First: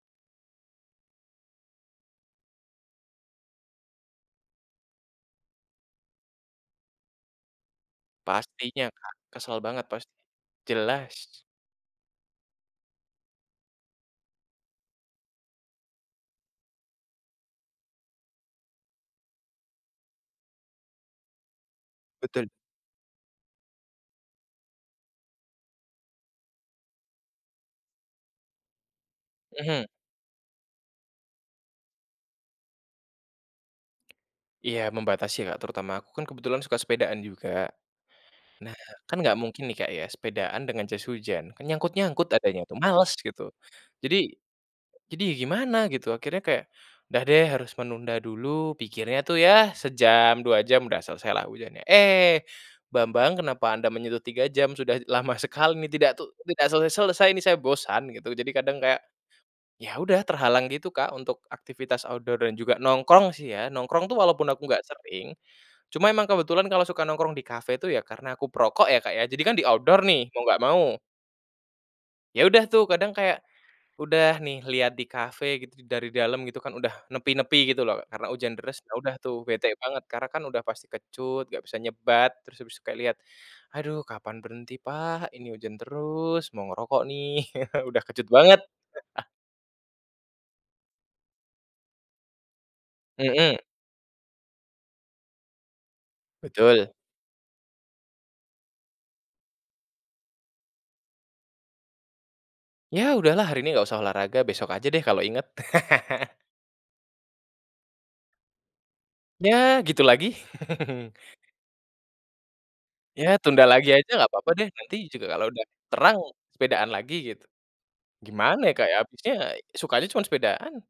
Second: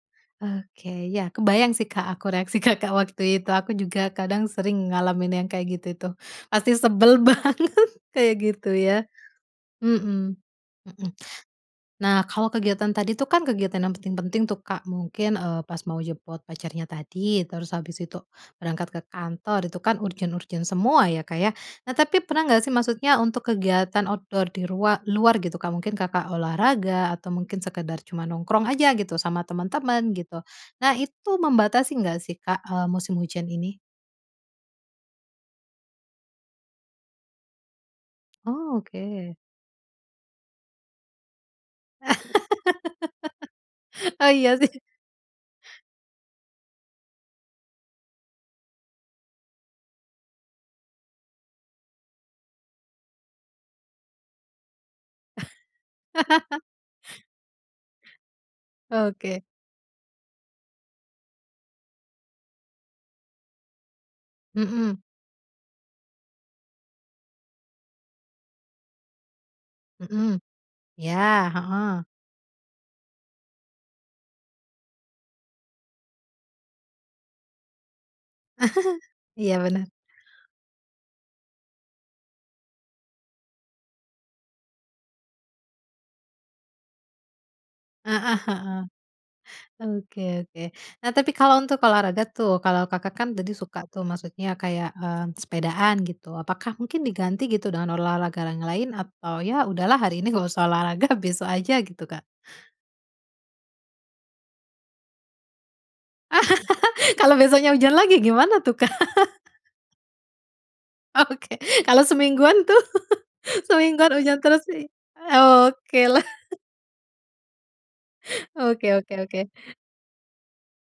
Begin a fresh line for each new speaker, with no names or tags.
Oke, ya kebayang sih Kak, aku reaksi Kakak, waktu itu, aku juga kadang sering ngalamin yang kayak gitu itu, pasti sebel banget kayak gitu
Pastinya
ya.
Kak, kesal banget pasti,
Mhm Mhm.
jelas.
Nah, kalau kegiatan tadi tuh kan kegiatan yang penting-penting tuh Kak, mungkin eee, pas mau jemput pacarnya tadi, terus habis itu berangkat ke kantor itu kan urgent-urgent semua ya Kak, ya, nah tapi
Betul.
pernah enggak sih maksudnya untuk kegiatan outdoor di rua luar gitu Kak, mungkin Kakak, olahraga atau mungkin sekedar cuma nongkrong aja gitu sama
Mhm.
temen-temen gitu, nah itu membatasi engggak sih Kak, eee, musim hujan ini?
Iya membatasi Kak, terutama aku kan kebetulan suka sepedaan juga. Nah, kan enggak
Oke.
mungkin nih Kak, ya, sepedaan dengan jas hujan. Kan nyangkut-nyangkut adanya tuh, males gitu.
Oh
Jadi,
iya sih.
jadi gimana gitu, akhirnya kayak udah deh harus menunda dulu, pikirnya tuh ya sejam, 2 jam udah selesai lah hujannya. Eh, Bambang kenapa anda menyentuh 3 jam, sudah lama sekali ini, tidak tuh tidak selesai-selesai ini saya bosan gitu, jadi kadang kayak,
Oke.
ya udah terhalang gitu Kak, untuk aktivitas outdoor dan juga nongkrong sih ya. Nongkrong tuh walaupun aku enggak
Mhm.
sering, cuma emang kebetulan kalau suka nongkrong di kafe tuh ya karena aku perokok ya Kak, ya, jadi kan di outdoor nih,
Mhm.
mau enggak mau.
Ya, heeh.
Ya udah tuh kadang kayak, udah nih lihat di kafe gitu dari dalam gitu kan udah nepi-nepi gitu loh karena ujan deras, ya udah tuh
Iya
bete
bener.
banget karena kan udah pasti kecut, enggak bisa nyebat, terus abis kayak lihat aduh kapan berhenti pak, ini ujan terus, mau ngerokok nih, udah kecut
Heeh
banget.
heeh. Oke oke. Nah tapi kalau untuk olahraga tuh, kalau Kakak, kan tadi
Mhm.
suka tuh maksudnya kayak mmm, sepedaan gitu, apakah
Betul
mungkin diganti gitu dengan olahraga yang lain atau ya udahlah hari ini enggak usah olahraga besok aja gitu Kak?
Ya udahlah hari ini ga usah olahraga, besok aja deh kalo inget.
Kalau besoknya hujan lagi, gimana tuh, Kak?
Ya gitu lagi.
Oke kalau semingguan tuh.
Ya tunda lagi aja
Semingguan
enggak
hujan
apa-apa
terus,
deh, nanti juga kalau udah
oke
terang
lah.
sepedaan lagi gitu. Gimana ya Kak,
Oke
ya,
oke
abisnya
oke.
sukanya cuma sepedaan.